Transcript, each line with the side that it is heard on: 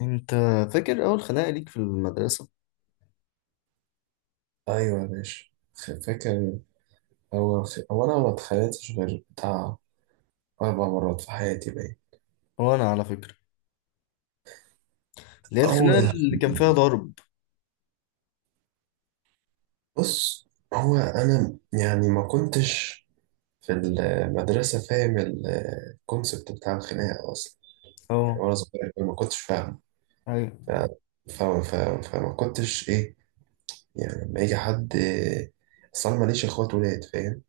left: انت فاكر اول خناقه ليك في المدرسه؟
right: ايوه يا باشا. فاكر. اول في هو انا ما اتخانقتش غير بتاع اربع مرات في حياتي، باين.
left: وانا على فكره، اللي هي الخناقه
right: اول،
left: اللي كان فيها ضرب.
right: بص، هو انا يعني ما كنتش في المدرسه فاهم الكونسبت بتاع الخناقه اصلا. يعني
left: اه.
right: وانا صغير ما كنتش فاهم.
left: ايوه.
right: ف... ف... ف... فما كنتش ايه، يعني لما يجي حد. اصل انا ماليش اخوات ولاد، فاهم.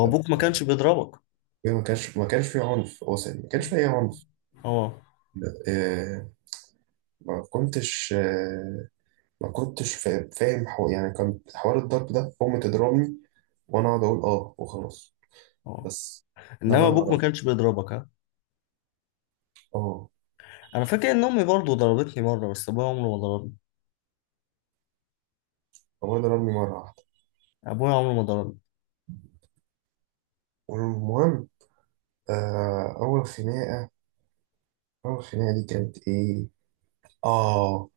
right: ف-
left: ما كانش بيضربك؟
right: ما كانش في عنف اصلا، ما كانش في اي عنف.
left: اه،
right: آه، ما كنتش ما كنتش فاهم يعني كان حوار الضرب ده أمي تضربني وأنا أقعد أقول آه وخلاص،
left: اه.
right: بس. ده اللي
left: انما
right: أنا
left: ابوك ما
right: أعرفه.
left: كانش بيضربك، ها؟
right: آه
left: انا فاكر ان امي برضه ضربتني مره، بس ابويا عمره ما ضربني.
right: أبويا ضربني مرة واحدة.
left: ابويا عمره ما ضربني.
right: والمهم، آه أول خناقة أول خناقة دي كانت إيه؟ آه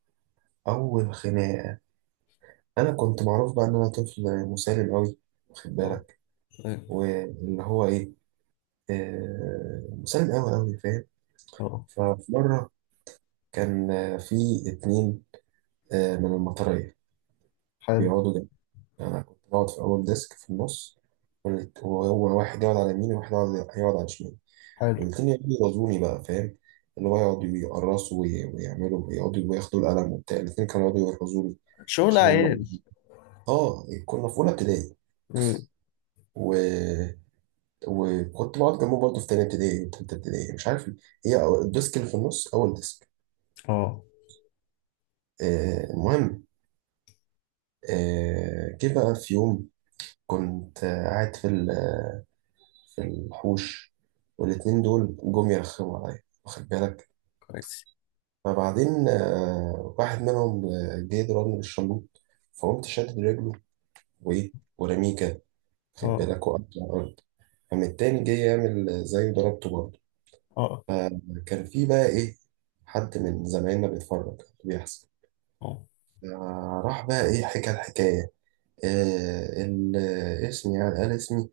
right: أول خناقة، أنا كنت معروف بقى إن أنا طفل مسالم أوي، واخد
left: اه،
right: بالك،
left: ايوه،
right: واللي هو إيه، مسالم أوي أوي، فاهم.
left: اه.
right: ففي مرة كان في اتنين من المطرية
left: حلو،
right: بيقعدوا. يعني أنا كنت بقعد في أول ديسك في النص، وهو واحد يقعد على يميني وواحد يقعد على شمالي،
left: حلو.
right: والاتنين يقعدوا يرازوني بقى، فاهم. اللي هو يقعدوا يقرصوا ويعملوا ويقعدوا وياخدوا القلم وبتاع، الاتنين كانوا يقعدوا يرازوني
left: شغل
right: عشان
left: عيال.
right: هم. اه كنا في أولى ابتدائي
left: مم.
right: و... وكنت بقعد جنبه برضه في تانية ابتدائي وتالتة ابتدائي، مش عارف ليه. هي الديسك اللي في النص أول ديسك.
left: اه،
right: المهم، جه بقى في يوم كنت قاعد في في الحوش، والاتنين دول جم يرخموا عليا، واخد بالك.
left: كويس.
right: فبعدين واحد منهم جه ضربني بالشلوط، فقمت شادد رجله وإيه، ورميه كده، واخد
left: اه،
right: بالك، وقعت على الأرض. قام التاني جه يعمل زيه، ضربته برضه.
left: اه،
right: فكان في بقى إيه، حد من زمايلنا بيتفرج على اللي بيحصل.
left: اه،
right: راح بقى إيه، حكى الحكاية. آه، ال- اسمي، يعني قال اسمي،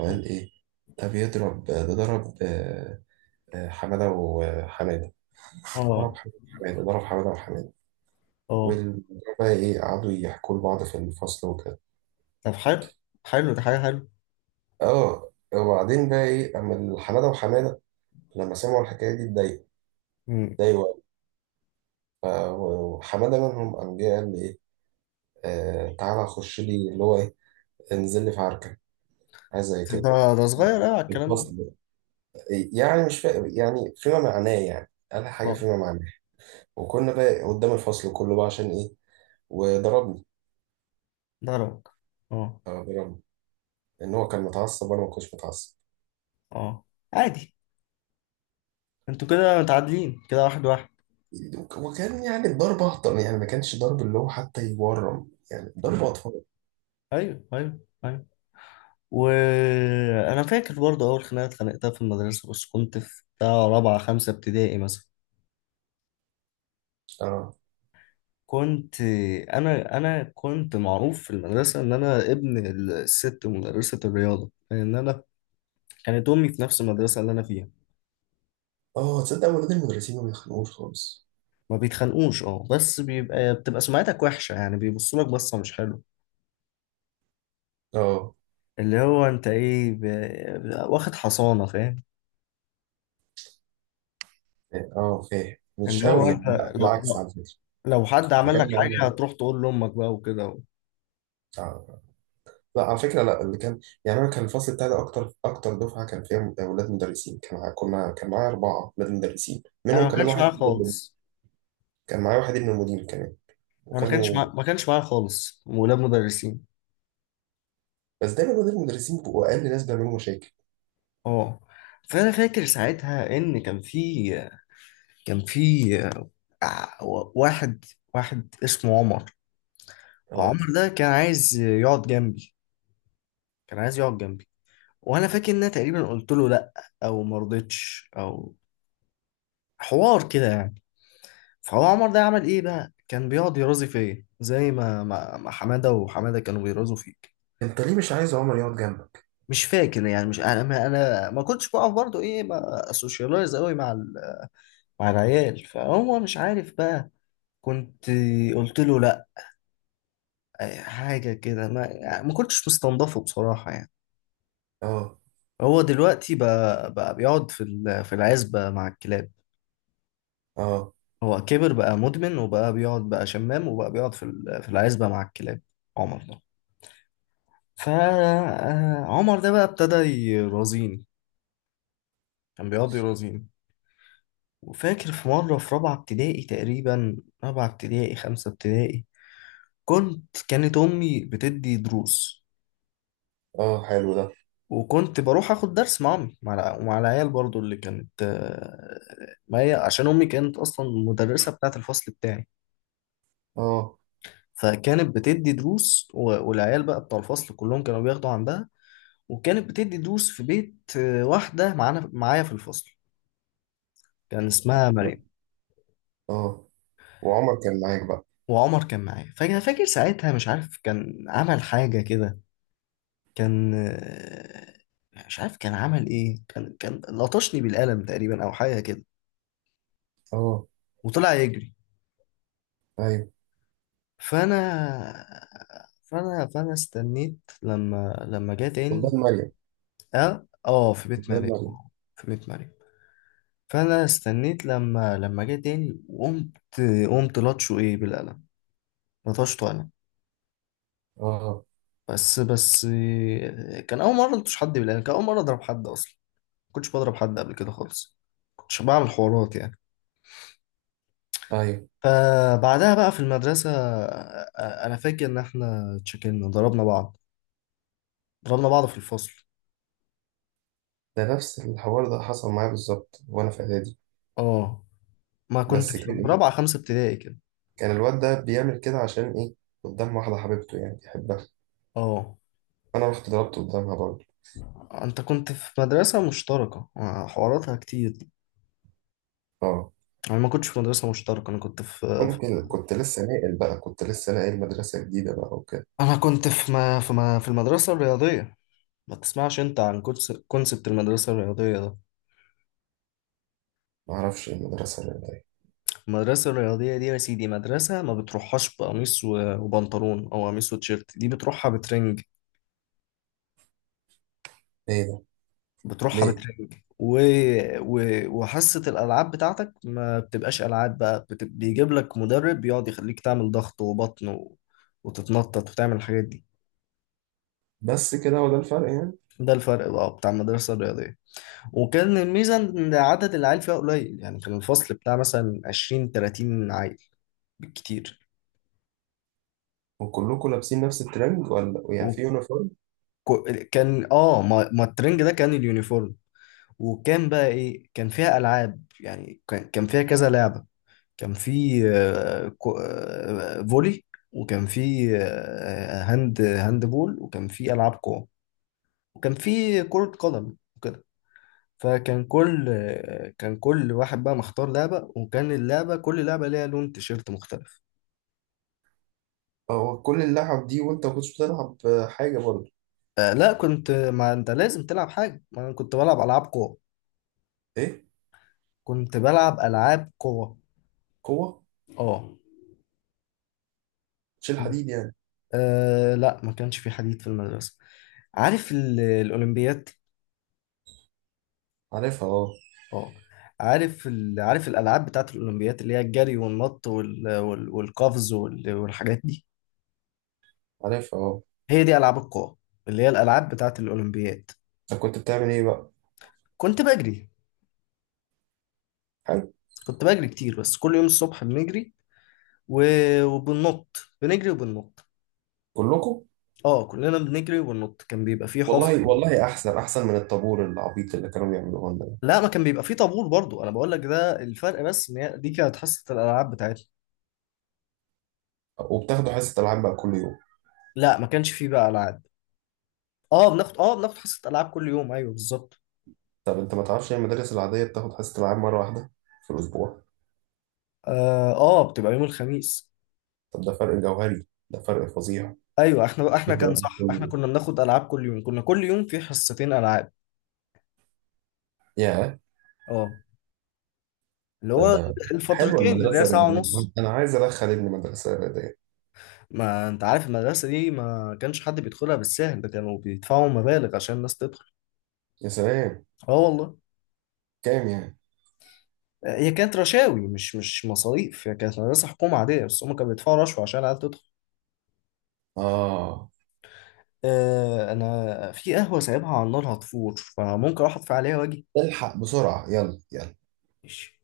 right: وقال إيه ده بيضرب ده، ضرب حمادة وحماد، ضرب
left: اه،
right: حماده ضرب حماده وحماده.
left: اه.
right: والمدير بقى ايه، قعدوا يحكوا لبعض في الفصل وكده.
left: طب حلو. حلو ده حاجه حلوه.
right: اه وبعدين بقى ايه، اما حماده وحماده لما سمعوا الحكايه دي اتضايقوا،
left: مم.
right: اتضايقوا قوي. ف- وحماده منهم قام جه قال لي ايه، تعالى خش لي، اللي هو ايه، انزل لي في عركه، حاجه زي كده،
left: ده ده صغير قوي على
right: في
left: الكلام.
right: الفصل. يعني مش فاهم، يعني فيما معناه، يعني قال حاجه
left: ده
right: فيما معناه. وكنا بقى قدام الفصل كله بقى، عشان ايه، وضربني.
left: ضربك؟ اه،
right: اه، ضربني، ان هو كان متعصب وانا ما كنتش متعصب.
left: اه. عادي. انتوا كده متعادلين، كده واحد واحد.
right: وكان يعني الضرب أهطل، يعني ما كانش ضرب اللي هو حتى يورم، يعني
left: آه.
right: ضرب أطفال.
left: ايوه، ايوه، ايوه. وانا فاكر برضه اول خناقه اتخانقتها في المدرسه، بس كنت في بتاع رابعه خمسه ابتدائي مثلا.
right: اه،
left: كنت انا كنت معروف في المدرسه ان انا ابن الست مدرسه الرياضه، لان كانت امي في نفس المدرسه اللي انا فيها.
right: اه، تصدق ولاد المدرسين ما بيخنقوش خالص.
left: ما بيتخانقوش، اه، بس بتبقى سمعتك وحشه، يعني بيبصوا لك بصه مش حلوه.
right: اه،
left: اللي هو انت ايه، واخد حصانه، فاهم؟
right: يعني، اه، فاهم مش
left: اللي هو
right: قوي، يعني
left: انت،
right: لا،
left: لو
right: بالعكس،
left: لو
right: على فكرة
left: لو حد عمل لك
right: كان
left: حاجه
right: يعني.
left: هتروح تقول لامك بقى وكده.
right: آه. لا، على فكرة، لا اللي كان، يعني أنا كان الفصل بتاعي ده أكتر أكتر دفعة كان فيها ولاد مدرسين. كان مع- كنا كان معايا أربعة ولاد مدرسين،
left: انا
right: منهم
left: ما
right: كمان
left: كانش
right: واحد
left: معايا
right: ابن المدير،
left: خالص،
right: كان معايا واحد ابن المدير كمان.
left: انا ما كانش
right: وكانوا
left: معايا ما كانش معايا خالص ولاد مدرسين.
right: بس دايما ولاد المدرسين بيبقوا أقل ناس بيعملوا مشاكل.
left: اه. فانا فاكر ساعتها ان كان في آه، واحد واحد اسمه عمر.
right: اه،
left: عمر ده كان عايز يقعد جنبي، كان عايز يقعد جنبي. وانا فاكر ان انا تقريبا قلت له لا، او ما رضيتش، او حوار كده يعني. فهو عمر ده عمل ايه بقى، كان بيقعد يرازي فيا زي ما حماده وحماده كانوا بيرازوا فيك.
right: أنت ليه مش عايز عمر يقعد جنبك؟
left: مش فاكر يعني، مش انا ما كنتش بقف برضو، ايه، ما اسوشيالايز قوي مع مع العيال، فهو مش عارف بقى. كنت قلت له لا، حاجه كده، ما يعني ما كنتش مستنضفه بصراحه يعني.
right: اه،
left: هو دلوقتي بقى بيقعد في في العزبه مع الكلاب.
right: اه،
left: هو كبر بقى مدمن، وبقى بيقعد بقى شمام، وبقى بيقعد في في العزبه مع الكلاب. عمر فعمر ده بقى ابتدى يرازيني، كان بيقعد يرازيني. وفاكر في مرة في رابعة ابتدائي تقريبا، رابعة ابتدائي خمسة ابتدائي. كانت أمي بتدي دروس.
right: اه، حلو ده.
left: وكنت بروح آخد درس مع أمي، مع ومع العيال برضو، اللي كانت ما هي عشان أمي كانت أصلا المدرسة بتاعة الفصل بتاعي.
right: اه،
left: فكانت بتدي دروس والعيال بقى بتاع الفصل كلهم كانوا بياخدوا عندها. وكانت بتدي دروس في بيت واحدة معايا في الفصل. كان اسمها مريم.
right: اه. وعمر كان معاك بقى.
left: وعمر كان معايا، فاكر ساعتها، مش عارف كان عمل حاجة كده. كان آه، مش عارف كان عمل ايه، كان لطشني بالقلم تقريبا او حاجة كده.
right: اه،
left: وطلع يجري.
right: ايوه،
left: فانا فانا استنيت لما جه تاني.
right: قدام مريم،
left: اه، اه. في بيت
right: قدام
left: مريم،
right: مريم.
left: في بيت مريم. فانا استنيت لما جه تاني وقمت لطشه ايه بالقلم. لطشته انا.
right: اه،
left: بس كان اول مرة لطش حد بالقلم، كان اول مرة اضرب حد اصلا. كنتش بضرب حد قبل كده خالص، كنتش بعمل حوارات يعني.
right: ايوه.
left: فبعدها بقى في المدرسة، أنا فاكر إن إحنا اتشكلنا ضربنا بعض، ضربنا بعض في الفصل.
right: ده نفس الحوار ده حصل معايا بالظبط وانا في اعدادي.
left: اه، ما كنت
right: بس
left: في
right: كان
left: رابعة
right: ايه،
left: خمسة ابتدائي كده.
right: كان الواد ده بيعمل كده عشان ايه، قدام واحده حبيبته يعني بيحبها.
left: اه.
right: انا رحت ضربت قدامها برضه.
left: أنت كنت في مدرسة مشتركة، حواراتها كتير؟
right: اه،
left: أنا ما كنتش في مدرسة مشتركة، أنا كنت في-
right: ممكن كنت لسه ناقل مدرسه جديده بقى وكده.
left: أنا كنت في المدرسة الرياضية. ما تسمعش أنت عن كونسبت المدرسة الرياضية ده؟
right: ما اعرفش إيه المدرسه اللي هي.
left: المدرسة الرياضية دي يا سيدي، مدرسة ما بتروحهاش بقميص وبنطلون، أو قميص وتيشيرت. دي بتروحها بترنج.
right: ايه ده؟
left: بتروحها
right: ليه؟
left: بترنج و... وحصة الألعاب بتاعتك ما بتبقاش ألعاب بقى، بيجيب لك مدرب بيقعد يخليك تعمل ضغط وبطن وتتنطط وتعمل الحاجات دي.
right: بس كده، هو ده الفرق يعني.
left: ده الفرق بقى بتاع المدرسة الرياضية. وكان الميزة إن عدد العيال فيها قليل، يعني كان الفصل بتاع مثلا 20 30 عيل بالكتير.
right: وكلكم لابسين نفس الترنج، ولا يعني في يونيفورم؟
left: وكان ما الترنج ده كان اليونيفورم. وكان بقى ايه كان فيها العاب، يعني كان فيها كذا لعبه. كان في فولي. وكان في هاند بول، وكان في العاب قوه. وكان في كره قدم وكده. فكان كل آه، كان كل واحد بقى مختار لعبه. وكان كل لعبه ليها لون تيشيرت مختلف.
right: هو كل اللعب دي وانت ما كنتش بتلعب حاجة برضه؟
left: لا، ما انت لازم تلعب حاجه، ما انا كنت بلعب العاب قوه.
right: ايه؟
left: كنت بلعب العاب قوه.
right: قوة؟
left: اه.
right: تشيل حديد يعني؟
left: آه لا، ما كانش في حديد في المدرسة. عارف الأولمبياد؟
right: عارفها، اه.
left: اه. عارف الألعاب بتاعت الأولمبياد، اللي هي الجري والنط والقفز والحاجات دي.
right: عارفها، اه.
left: هي دي ألعاب القوى، اللي هي الألعاب بتاعت الأولمبياد.
right: انت كنت بتعمل ايه بقى؟
left: كنت بجري.
right: حلو.
left: كنت بجري كتير، بس كل يوم الصبح بنجري و... وبننط. بنجري وبننط.
right: كلكم؟
left: اه كلنا بنجري وبننط، كان بيبقى فيه حفر.
right: والله، والله احسن، احسن من الطابور العبيط اللي كانوا بيعملوه لنا ده.
left: لا، ما كان بيبقى فيه طابور برضو، انا بقول لك ده الفرق، بس ان هي دي كانت حصة الالعاب بتاعتنا.
right: وبتاخدوا حصة العاب بقى كل يوم؟
left: لا ما كانش فيه بقى العاب. اه، بناخد حصة ألعاب كل يوم، ايوه، بالظبط.
right: طب انت ما تعرفش ان المدارس العادية بتاخد حصة العاب مرة واحدة في الاسبوع؟
left: اه، بتبقى يوم الخميس.
right: طب ده فرق جوهري، ده فرق فظيع.
left: ايوه احنا كان،
right: بتبقى
left: صح،
right: كل
left: احنا
right: يوم.
left: كنا بناخد ألعاب كل يوم، كنا كل يوم في حصتين ألعاب.
right: يا،
left: اه، اللي
right: ده
left: هو
right: ده حلوة
left: الفترتين، اللي هي
right: المدرسة
left: ساعة
right: الرياضية،
left: ونص.
right: انا عايز ادخل ابني مدرسة رياضية.
left: ما انت عارف المدرسة دي ما كانش حد بيدخلها بالسهل ده، كانوا بيدفعوا مبالغ عشان الناس تدخل.
right: يا سلام.
left: اه والله.
right: كام يعني؟
left: هي كانت رشاوي، مش مصاريف. هي كانت مدرسة حكومة عادية، بس هم كانوا بيدفعوا رشوة عشان العيال تدخل.
right: اه،
left: آه، انا في قهوة سايبها على النار هتفور، فممكن اروح اطفي عليها واجي.
right: الحق بسرعة، يلا يلا.
left: ماشي.